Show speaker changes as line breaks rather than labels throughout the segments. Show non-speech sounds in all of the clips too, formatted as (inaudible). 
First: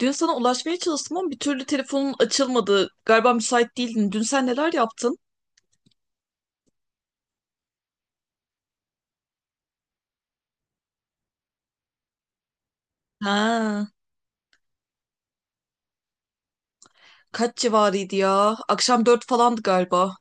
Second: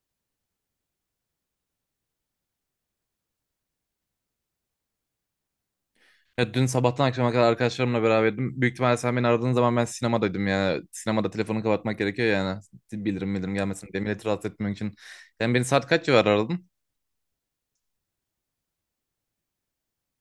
Dün sana ulaşmaya çalıştım ama bir türlü telefonun açılmadı. Galiba müsait değildin. Dün sen neler yaptın?
Ya dün sabahtan akşama kadar arkadaşlarımla beraberdim. Büyük ihtimalle sen beni aradığın zaman ben sinemadaydım yani. Sinemada telefonu kapatmak gerekiyor yani. Bildirim bildirim
Ha,
gelmesin diye milleti rahatsız etmemek için. Yani beni saat kaç civarı aradın?
kaç civarıydı ya? Akşam dört falandı galiba.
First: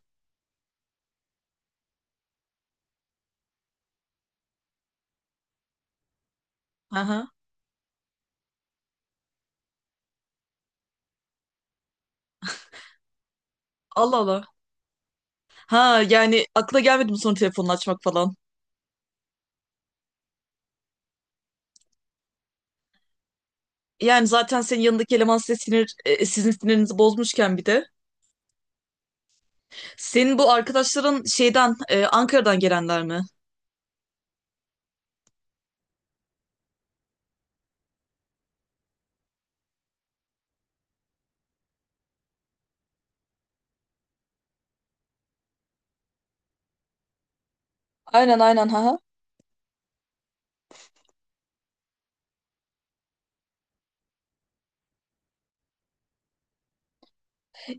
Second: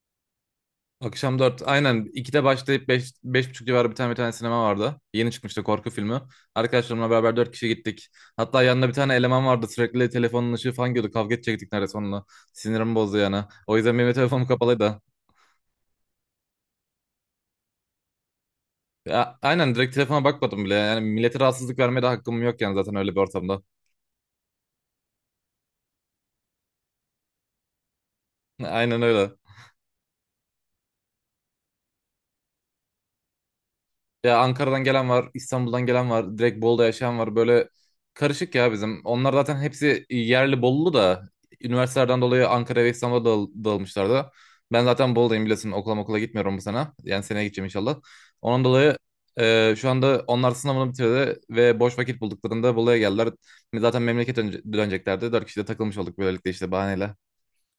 Akşam 4. Aynen 2'de başlayıp 5, beş buçuk civarı bir tane sinema vardı. Yeni çıkmıştı korku filmi. Arkadaşlarımla
Aha.
beraber 4 kişi gittik. Hatta yanında bir tane eleman vardı. Sürekli telefonun ışığı falan gidiyordu. Kavga edecektik neredeyse onunla. Sinirimi bozdu yani. O yüzden benim de
Allah Allah.
telefonum kapalıydı.
Ha yani akla gelmedi mi sonra telefonunu açmak falan?
Ya, aynen direkt telefona bakmadım bile. Yani millete rahatsızlık vermeye de hakkım yok yani zaten öyle bir ortamda.
Yani zaten senin yanındaki eleman size sinir, sizin sinirinizi bozmuşken bir de.
Aynen öyle.
Senin bu arkadaşların şeyden, Ankara'dan gelenler mi?
Ya Ankara'dan gelen var, İstanbul'dan gelen var, direkt Bolu'da yaşayan var. Böyle karışık ya bizim. Onlar zaten hepsi yerli Bolulu da üniversitelerden dolayı Ankara ve İstanbul'a dağılmışlardı. Ben zaten Bolu'dayım biliyorsun. Okula gitmiyorum bu sene. Yani seneye gideceğim inşallah.
Aynen
Onun
aynen
dolayı
ha.
şu anda onlar sınavını bitirdi ve boş vakit bulduklarında Bolu'ya geldiler. Zaten memleket döneceklerdi. Dört kişi de takılmış olduk böylelikle işte bahaneyle.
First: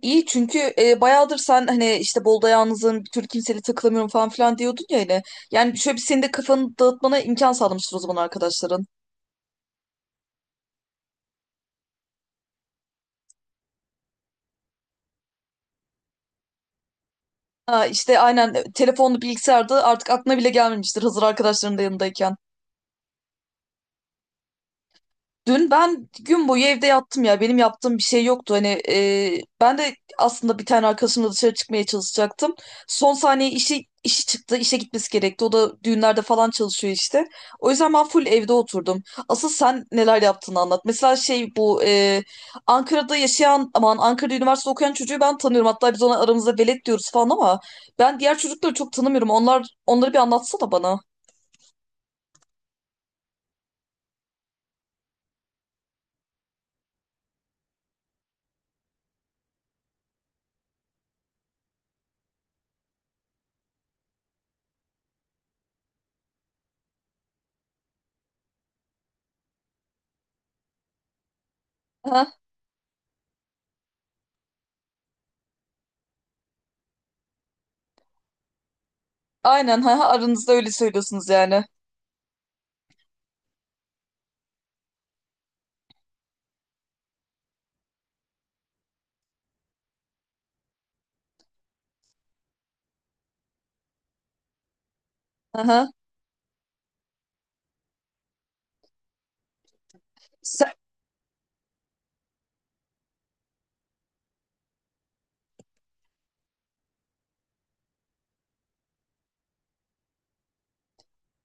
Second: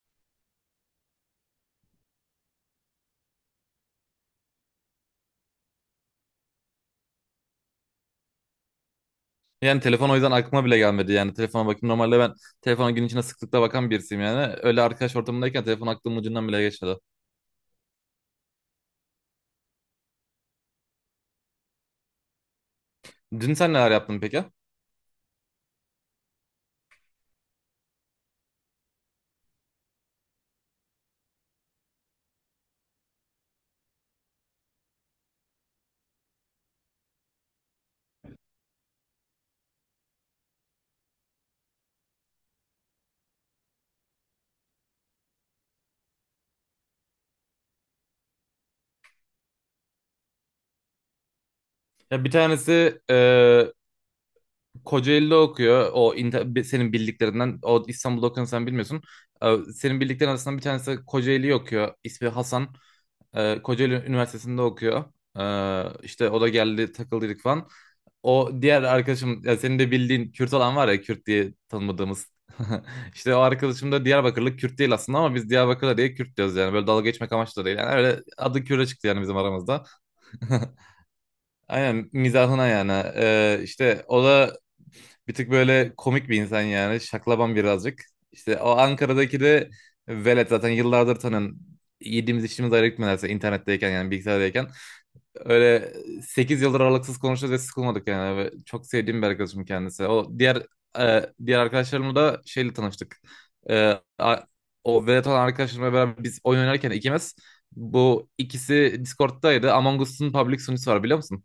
İyi çünkü bayağıdır sen hani işte Bolu'da yalnızım bir türlü kimseyle takılamıyorum falan filan diyordun ya hani. Yani şöyle bir senin de kafanı dağıtmana imkan sağlamıştır o zaman arkadaşların.
Yani telefon o yüzden aklıma bile gelmedi. Yani telefona bakayım. Normalde ben telefona gün içinde sıklıkla bakan birisiyim yani. Öyle arkadaş ortamındayken telefon aklımın ucundan bile geçmedi.
Ha, işte aynen telefonlu bilgisayarda artık aklına bile gelmemiştir hazır arkadaşların da yanındayken.
Dün sen neler yaptın peki?
Dün ben gün boyu evde yattım ya. Benim yaptığım bir şey yoktu. Hani ben de aslında bir tane arkadaşımla dışarı çıkmaya çalışacaktım. Son saniye işi çıktı. İşe gitmesi gerekti. O da düğünlerde falan çalışıyor işte. O yüzden ben full evde oturdum. Asıl sen neler yaptığını anlat. Mesela şey bu Ankara'da yaşayan aman Ankara'da üniversite okuyan çocuğu ben tanıyorum. Hatta biz ona aramızda velet diyoruz falan ama ben diğer çocukları çok tanımıyorum. Onları bir anlatsana bana.
Ya bir tanesi Kocaeli'de okuyor. Senin bildiklerinden. O İstanbul'da okuyanı sen bilmiyorsun. Senin bildiklerin arasından bir tanesi Kocaeli'yi okuyor. İsmi Hasan. Kocaeli Üniversitesi'nde okuyor. İşte o da geldi takıldıydık falan. O diğer arkadaşım ya senin de bildiğin Kürt olan var ya Kürt diye tanımadığımız.
Ha,
(laughs) İşte o arkadaşım da Diyarbakırlı Kürt değil aslında ama biz Diyarbakırlı diye Kürt diyoruz yani. Böyle dalga geçmek amaçlı da değil. Yani öyle adı Kürt'e çıktı yani bizim
aynen
aramızda.
ha, aranızda
(laughs)
öyle söylüyorsunuz yani.
Aynen mizahına yani. İşte o da bir tık böyle komik bir insan yani. Şaklaban birazcık. İşte o Ankara'daki de velet zaten yıllardır tanın. Yediğimiz içtiğimiz ayrı gitmelerse internetteyken yani bilgisayardayken.
Aha.
Öyle 8 yıldır aralıksız konuşuyoruz ve sıkılmadık yani. Ve çok sevdiğim bir arkadaşım kendisi. O diğer
Sen,
e, diğer arkadaşlarımla da şeyle tanıştık. E, a- O velet olan arkadaşlarımla beraber biz oyun oynarken ikimiz bu ikisi Discord'daydı. Among Us'un public sunucusu var biliyor musun?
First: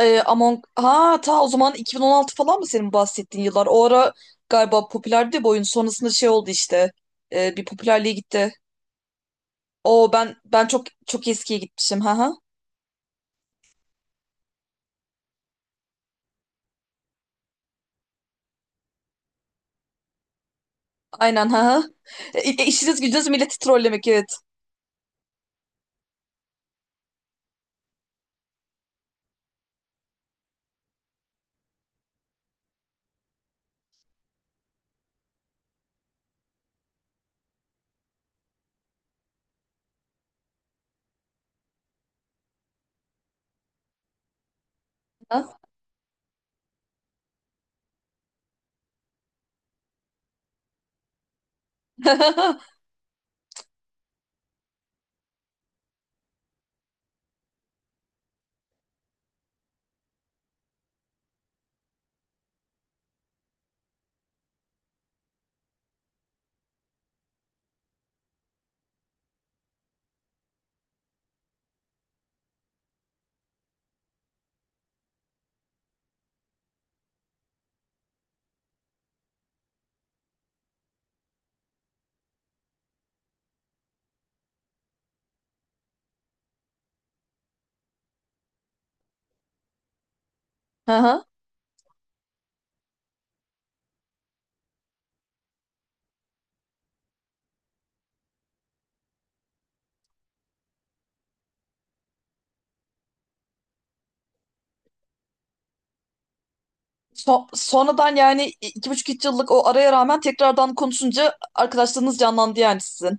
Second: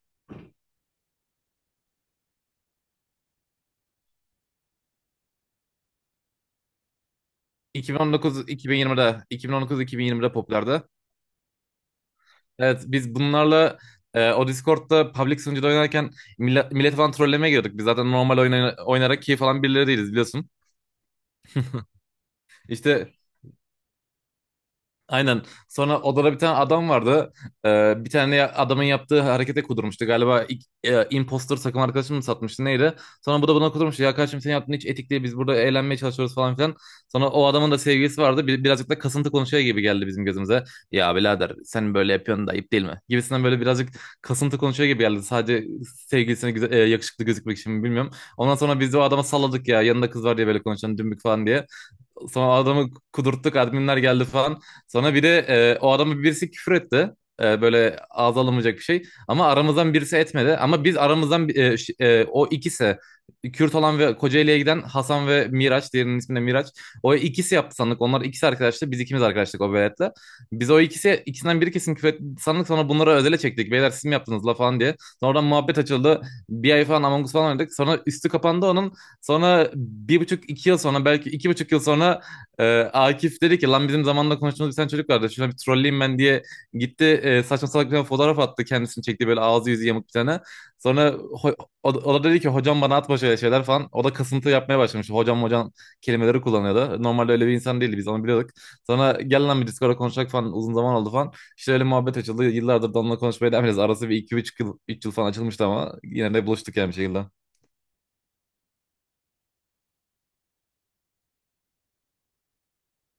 Among... Ha ta o zaman 2016 falan mı senin bahsettiğin yıllar? O ara galiba popülerdi bu oyun. Sonrasında şey oldu işte. Bir popülerliğe gitti.
2019-2020'de
O
2019-2020'de
ben
popülerdi.
çok çok eskiye gitmişim. Ha ha.
Evet biz bunlarla o Discord'da public sunucuda oynarken millet falan trollemeye giriyorduk. Biz zaten normal oynarak keyif alan birileri değiliz biliyorsun.
Aynen ha ha. İşiniz
İşte
gücünüz milleti trollemek, evet.
aynen. Sonra odada bir tane adam vardı. Bir tane adamın yaptığı harekete kudurmuştu. Galiba ilk, impostor takım arkadaşım mı satmıştı neydi? Sonra bu da buna kudurmuştu. Ya kardeşim senin yaptığın hiç etik değil. Biz burada eğlenmeye çalışıyoruz falan filan. Sonra o adamın da sevgilisi vardı. Birazcık da kasıntı konuşuyor gibi geldi bizim gözümüze. Ya birader sen böyle yapıyorsun da ayıp değil mi? Gibisinden böyle birazcık kasıntı konuşuyor gibi geldi.
Ha
Sadece sevgilisine güzel, yakışıklı gözükmek için mi bilmiyorum. Ondan sonra biz de o adama salladık ya. Yanında kız var diye böyle konuşan dümbük falan diye. Sonra
(laughs)
adamı kudurttuk adminler geldi falan. Sonra bir de o adamı birisi küfür etti. Böyle ağza alınmayacak bir şey. Ama aramızdan birisi etmedi. Ama biz aramızdan o ikisi Kürt olan ve Kocaeli'ye giden Hasan ve Miraç. Diğerinin ismi de Miraç. O ikisi yaptı sandık. Onlar ikisi arkadaştı. Biz ikimiz arkadaştık o veletle. Biz o ikisi ikisinden biri kesin küfür etti sandık. Sonra bunları özele çektik. Beyler siz mi yaptınız la falan diye. Sonra oradan muhabbet açıldı. Bir ay falan Among Us falan oynadık. Sonra üstü kapandı onun. Sonra bir buçuk iki yıl sonra belki 2,5 yıl sonra Akif dedi ki lan bizim zamanında konuştuğumuz bir tane çocuk vardı. Şuna bir trolleyim ben diye gitti saçma salak bir tane fotoğraf attı kendisini çekti böyle ağzı yüzü yamuk bir tane. Sonra
ha.
o da dedi ki hocam bana atma şöyle şeyler falan. O da kasıntı yapmaya başlamış. Hocam hocam kelimeleri kullanıyordu. Normalde öyle bir insan değildi biz onu biliyorduk. Sonra gel lan bir Discord'a konuşacak falan uzun zaman oldu falan. İşte öyle muhabbet açıldı. Yıllardır da onunla konuşmaya devam ediyoruz. Arası bir iki üç yıl falan açılmıştı ama yine de buluştuk yani bir şekilde.
Sonradan yani iki buçuk üç yıllık o araya rağmen tekrardan konuşunca arkadaşlarınız canlandı yani sizin.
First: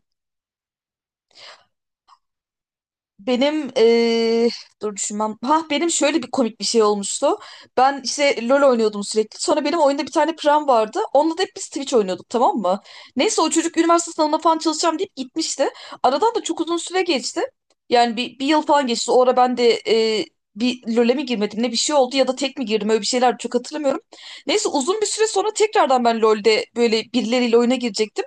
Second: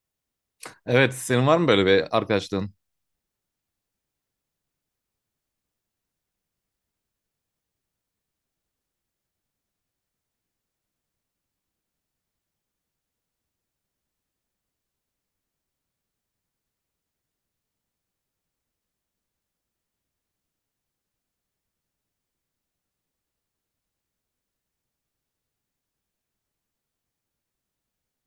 Evet, senin var mı böyle bir arkadaşlığın?
Benim Dur düşünmem. Ha benim şöyle bir komik bir şey olmuştu. Ben işte LoL oynuyordum sürekli. Sonra benim oyunda bir tane pram vardı. Onunla da hep biz Twitch oynuyorduk, tamam mı? Neyse o çocuk üniversite sınavına falan çalışacağım deyip gitmişti. Aradan da çok uzun süre geçti. Yani bir yıl falan geçti. O ara ben de bir LoL'e mi girmedim ne bir şey oldu, ya da tek mi girdim, öyle bir şeyler çok hatırlamıyorum. Neyse uzun bir süre sonra tekrardan ben LoL'de böyle birileriyle oyuna girecektim.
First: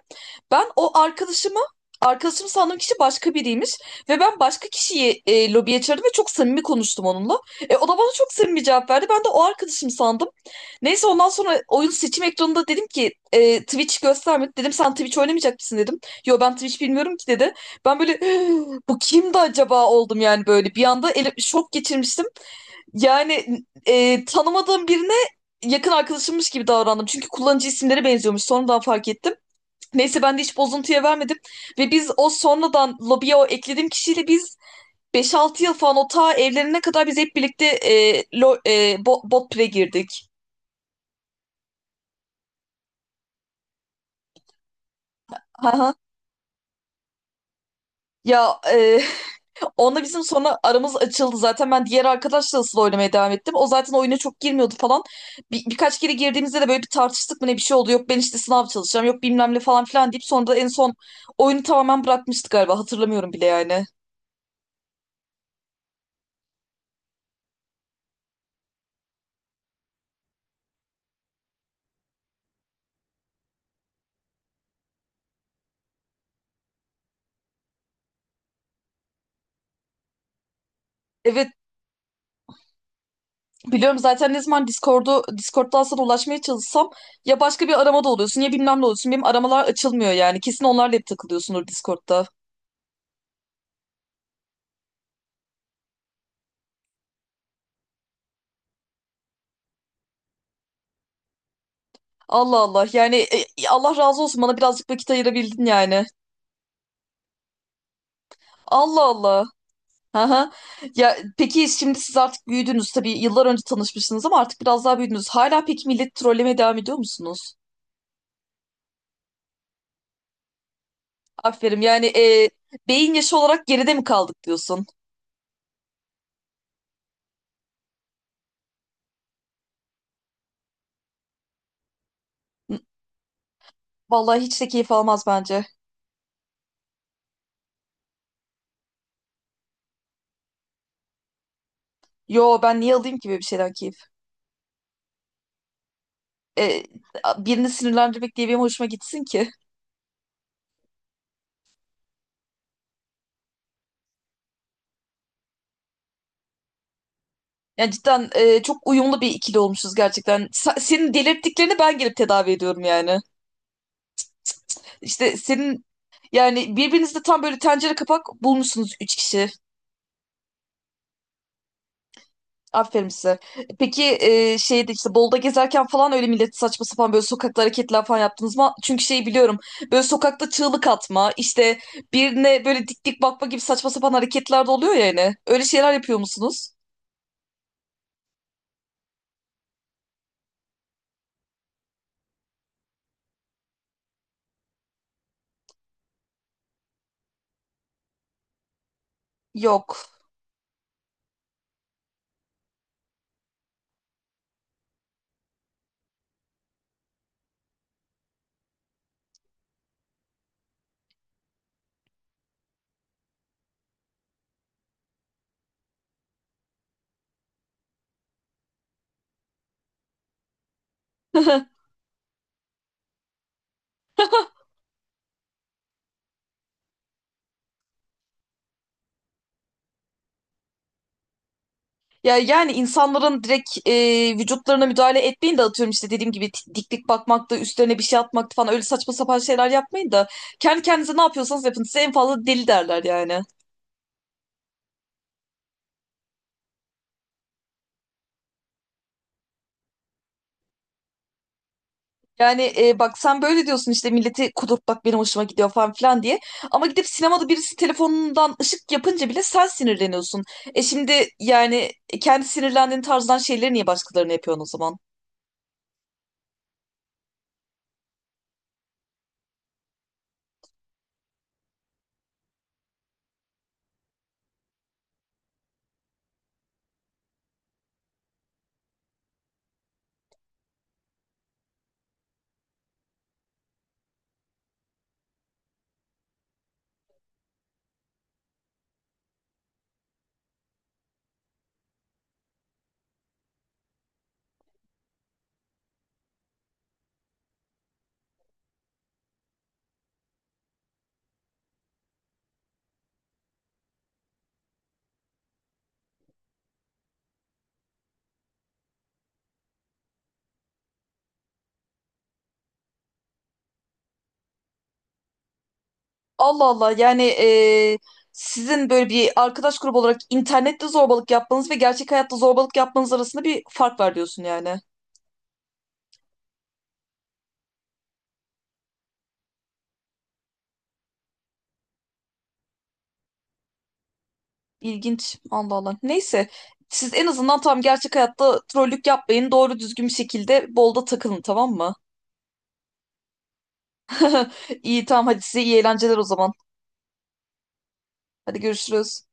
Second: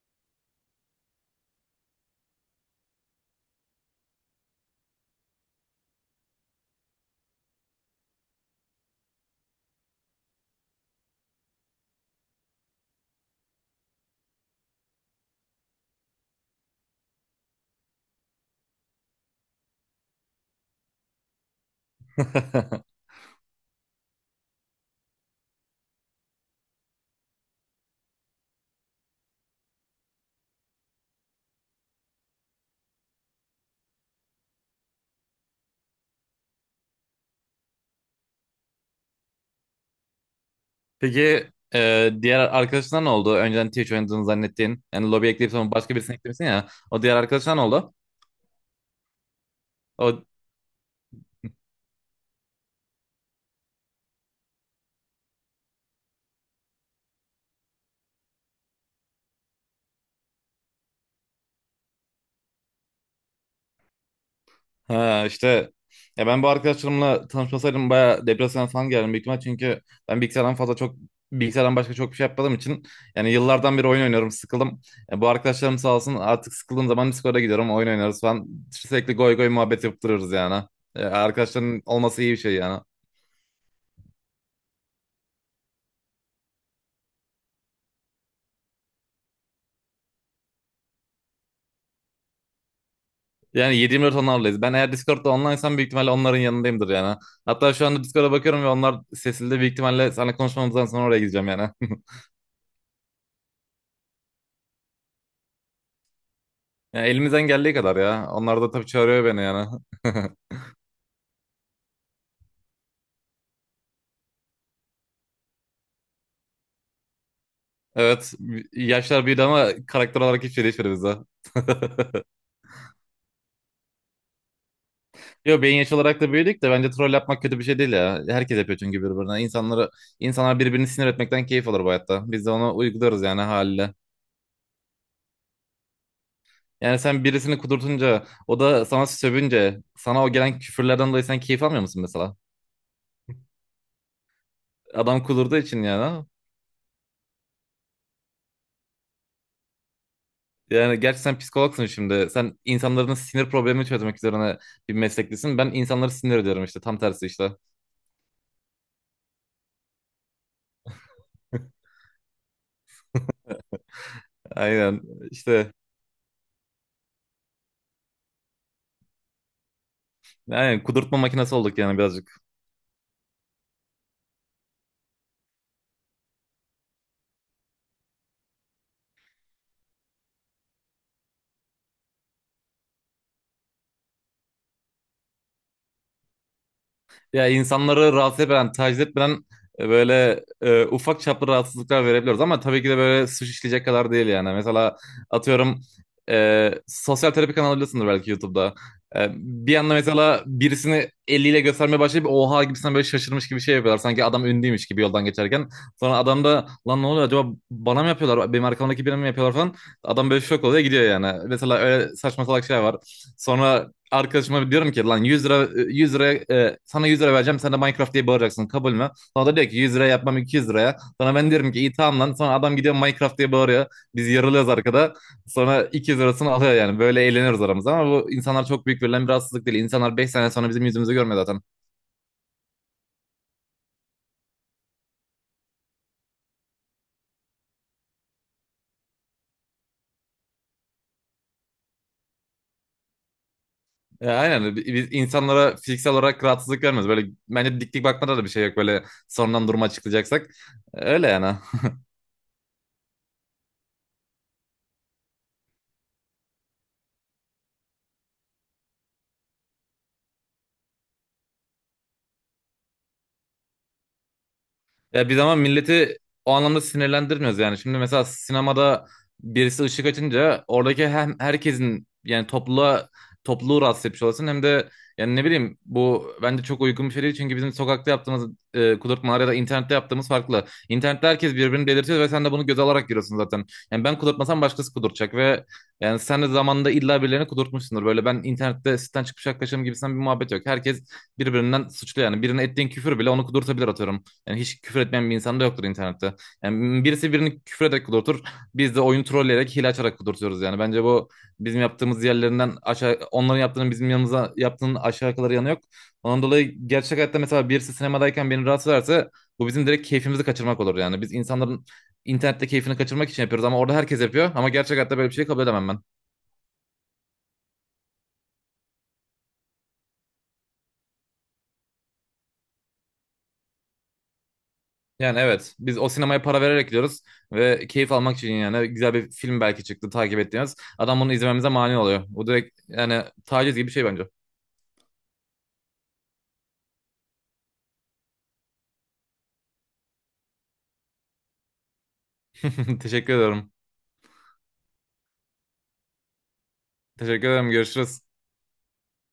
Ben o arkadaşımı Arkadaşım sandığım kişi başka biriymiş. Ve ben başka kişiyi lobiye çağırdım ve çok samimi konuştum onunla. O da bana çok samimi cevap verdi. Ben de o arkadaşım sandım. Neyse ondan sonra oyun seçim ekranında dedim ki Twitch göstermedi. Dedim sen Twitch oynamayacak mısın dedim. Yo ben Twitch bilmiyorum ki dedi. Ben böyle (gasps) "Hı, bu kimdi acaba" oldum yani böyle. Bir anda şok geçirmiştim.
(laughs)
Yani tanımadığım birine yakın arkadaşımmış gibi davrandım. Çünkü kullanıcı isimleri benziyormuş. Sonradan fark ettim. Neyse ben de hiç bozuntuya vermedim. Ve biz o sonradan lobiye o eklediğim kişiyle beş altı yıl falan o ta evlenene kadar biz hep birlikte bot pre girdik.
Peki diğer arkadaşına ne oldu? Önceden Twitch oynadığını zannettiğin. Yani lobi ekleyip sonra
Haha.
başka birisini eklemişsin ya. O diğer arkadaşına ne oldu?
Ya (laughs) onunla bizim
O
sonra aramız açıldı zaten. Ben diğer arkadaşla asıl oynamaya devam ettim. O zaten oyuna çok girmiyordu falan. Birkaç kere girdiğimizde de böyle bir tartıştık mı ne bir şey oldu. Yok ben işte sınav çalışacağım. Yok bilmem ne falan filan deyip sonra da en son oyunu tamamen bırakmıştık galiba. Hatırlamıyorum bile yani.
Ha işte ya ben bu arkadaşlarımla tanışmasaydım bayağı depresyona falan geldim büyük ihtimal çünkü ben bilgisayardan başka çok bir şey yapmadığım için yani yıllardan beri oyun oynuyorum sıkıldım. Bu arkadaşlarım sağ olsun artık sıkıldığım zaman Discord'a gidiyorum oyun oynarız falan sürekli goy goy muhabbet yapıp yani.
Evet.
Arkadaşların olması iyi bir şey yani.
Biliyorum zaten ne zaman Discord'dan sana ulaşmaya çalışsam ya başka bir aramada oluyorsun ya bilmem ne oluyorsun. Benim aramalar açılmıyor yani. Kesin onlarla hep takılıyorsundur Discord'da.
Yani 7-24 onlarlayız. Ben eğer Discord'da onlinesam büyük ihtimalle onların yanındayımdır yani. Hatta şu anda Discord'a bakıyorum ve onlar sesli de büyük ihtimalle seninle konuşmamızdan sonra oraya gideceğim yani. (laughs)
Allah Allah yani Allah razı olsun, bana birazcık vakit ayırabildin yani.
Yani elimizden geldiği kadar ya. Onlar da tabii
Allah
çağırıyor beni
Allah.
yani. (laughs)
Aha. Ya peki şimdi siz artık büyüdünüz tabii, yıllar önce tanışmışsınız ama artık biraz daha büyüdünüz. Hala peki millet trollemeye devam ediyor musunuz?
Evet. Yaşlar büyüdü ama karakter olarak hiçbir şey değişmedi bizde.
Aferin yani beyin yaşı olarak geride mi kaldık diyorsun?
Yo beyin yaş olarak da büyüdük de bence troll yapmak kötü bir şey değil ya. Herkes yapıyor çünkü birbirine. İnsanları, insanlar birbirini sinir etmekten keyif alır bu hayatta. Biz de onu
N-
uygularız yani haliyle.
Vallahi hiç de keyif almaz bence.
Yani sen birisini kudurtunca, o da sana sövünce, sana o gelen küfürlerden dolayı sen keyif almıyor musun mesela?
Yo ben niye alayım ki böyle bir şeyden keyif?
Adam kudurduğu için yani.
e, Birini sinirlendirmek diye benim hoşuma gitsin ki.
Yani gerçi sen psikologsun şimdi. Sen insanların sinir problemini çözmek üzerine bir mesleklisin. Ben insanları sinir ediyorum işte. Tam tersi işte.
Yani cidden çok uyumlu bir ikili olmuşuz gerçekten. Senin
(laughs)
delirttiklerini ben gelip tedavi ediyorum yani.
Aynen.
İşte
İşte
senin yani birbirinizde tam böyle tencere kapak bulmuşsunuz üç kişi.
aynen kudurtma makinesi olduk yani birazcık.
Aferin size. Peki şeyde işte Bolu'da gezerken falan öyle millet saçma sapan böyle sokakta hareketler falan yaptınız mı? Çünkü şeyi biliyorum. Böyle sokakta çığlık atma, işte birine böyle dik dik bakma gibi saçma sapan hareketler de oluyor ya yani. Öyle şeyler yapıyor musunuz?
Ya insanları rahatsız etmeden, taciz etmeden böyle ufak çaplı rahatsızlıklar verebiliyoruz ama tabii ki de böyle suç işleyecek kadar değil yani. Mesela atıyorum sosyal terapi kanalı biliyorsundur belki YouTube'da. Bir anda
Yok.
mesela birisini eliyle göstermeye başlayıp oha gibisinden böyle şaşırmış gibi şey yapıyorlar. Sanki adam ünlüymüş gibi yoldan geçerken. Sonra adam da lan ne oluyor acaba bana mı yapıyorlar? Benim arkamdaki birine mi yapıyorlar falan. Adam böyle şok oluyor gidiyor yani. Mesela öyle saçma salak şeyler var. Sonra arkadaşıma diyorum ki lan 100 lira sana 100 lira vereceğim sen de Minecraft diye bağıracaksın kabul mü? Sonra da diyor ki 100 lira yapmam 200 liraya. Sonra ben diyorum
(laughs)
ki iyi tamam lan. Sonra adam gidiyor Minecraft diye bağırıyor. Biz yarılıyoruz arkada. Sonra 200 lirasını alıyor yani. Böyle eğleniyoruz aramızda ama bu insanlar çok büyük verilen bir rahatsızlık değil. İnsanlar 5 sene sonra bizim yüzümüzü görmüyor zaten.
Ya yani insanların direkt vücutlarına müdahale etmeyin de atıyorum işte dediğim gibi diklik bakmak da üstlerine bir şey atmakta falan öyle saçma sapan şeyler yapmayın da kendi kendinize ne yapıyorsanız yapın. Size en fazla deli derler yani.
Ya aynen biz insanlara fiziksel olarak rahatsızlık vermiyoruz. Böyle bence dik dik bakmada da bir şey yok böyle sonradan durumu açıklayacaksak. Öyle yani.
Yani bak sen böyle diyorsun işte milleti kudurtmak benim hoşuma gidiyor falan filan diye. Ama gidip sinemada birisi telefonundan ışık yapınca bile sen sinirleniyorsun. E şimdi yani kendi sinirlendiğin tarzdan şeyleri niye başkalarına yapıyorsun o zaman?
Ya bir zaman milleti o anlamda sinirlendirmiyoruz yani. Şimdi mesela sinemada birisi ışık açınca oradaki hem herkesin yani topluluğu rahatsız etmiş olasın hem de yani ne bileyim bu bence çok uygun bir şey değil çünkü bizim sokakta yaptığımız kudurtmalar ya da internette yaptığımız farklı. İnternette herkes birbirini delirtiyor ve sen de bunu göze alarak giriyorsun zaten. Yani ben kudurtmasam başkası kudurtacak ve yani sen de zamanında illa birilerini kudurtmuşsundur. Böyle ben internette sitten çıkmış arkadaşım gibisinden bir muhabbet yok. Herkes birbirinden suçlu yani. Birine ettiğin küfür bile onu kudurtabilir atıyorum. Yani hiç küfür etmeyen bir insan da yoktur internette. Yani birisi birini küfür ederek kudurtur. Biz de oyunu trolleyerek, hile açarak kudurtuyoruz yani. Bence bu bizim yaptığımız yerlerinden aşağı, onların yaptığının bizim yanımıza yaptığının aşağı kalır yanı yok. Ondan dolayı gerçek hayatta mesela birisi sinemadayken beni rahatsız ederse bu bizim direkt keyfimizi kaçırmak olur yani. Biz insanların internette keyfini kaçırmak için yapıyoruz ama orada herkes yapıyor. Ama gerçek hayatta böyle bir şey kabul edemem ben.
Allah Allah yani sizin böyle bir arkadaş grubu olarak internette zorbalık yapmanız ve gerçek hayatta zorbalık yapmanız arasında bir fark var diyorsun yani.
Yani evet biz o sinemaya para vererek gidiyoruz ve keyif almak için yani güzel bir film belki çıktı takip ettiğimiz. Adam bunu izlememize mani oluyor. Bu direkt yani taciz gibi bir şey bence.
İlginç. Allah Allah. Neyse. Siz en azından tam gerçek hayatta trollük yapmayın. Doğru düzgün bir şekilde bolda takılın, tamam mı?
(laughs) Teşekkür ederim.
(laughs) İyi tamam, hadi size iyi eğlenceler o zaman.
Teşekkür ederim. Görüşürüz.
Hadi görüşürüz.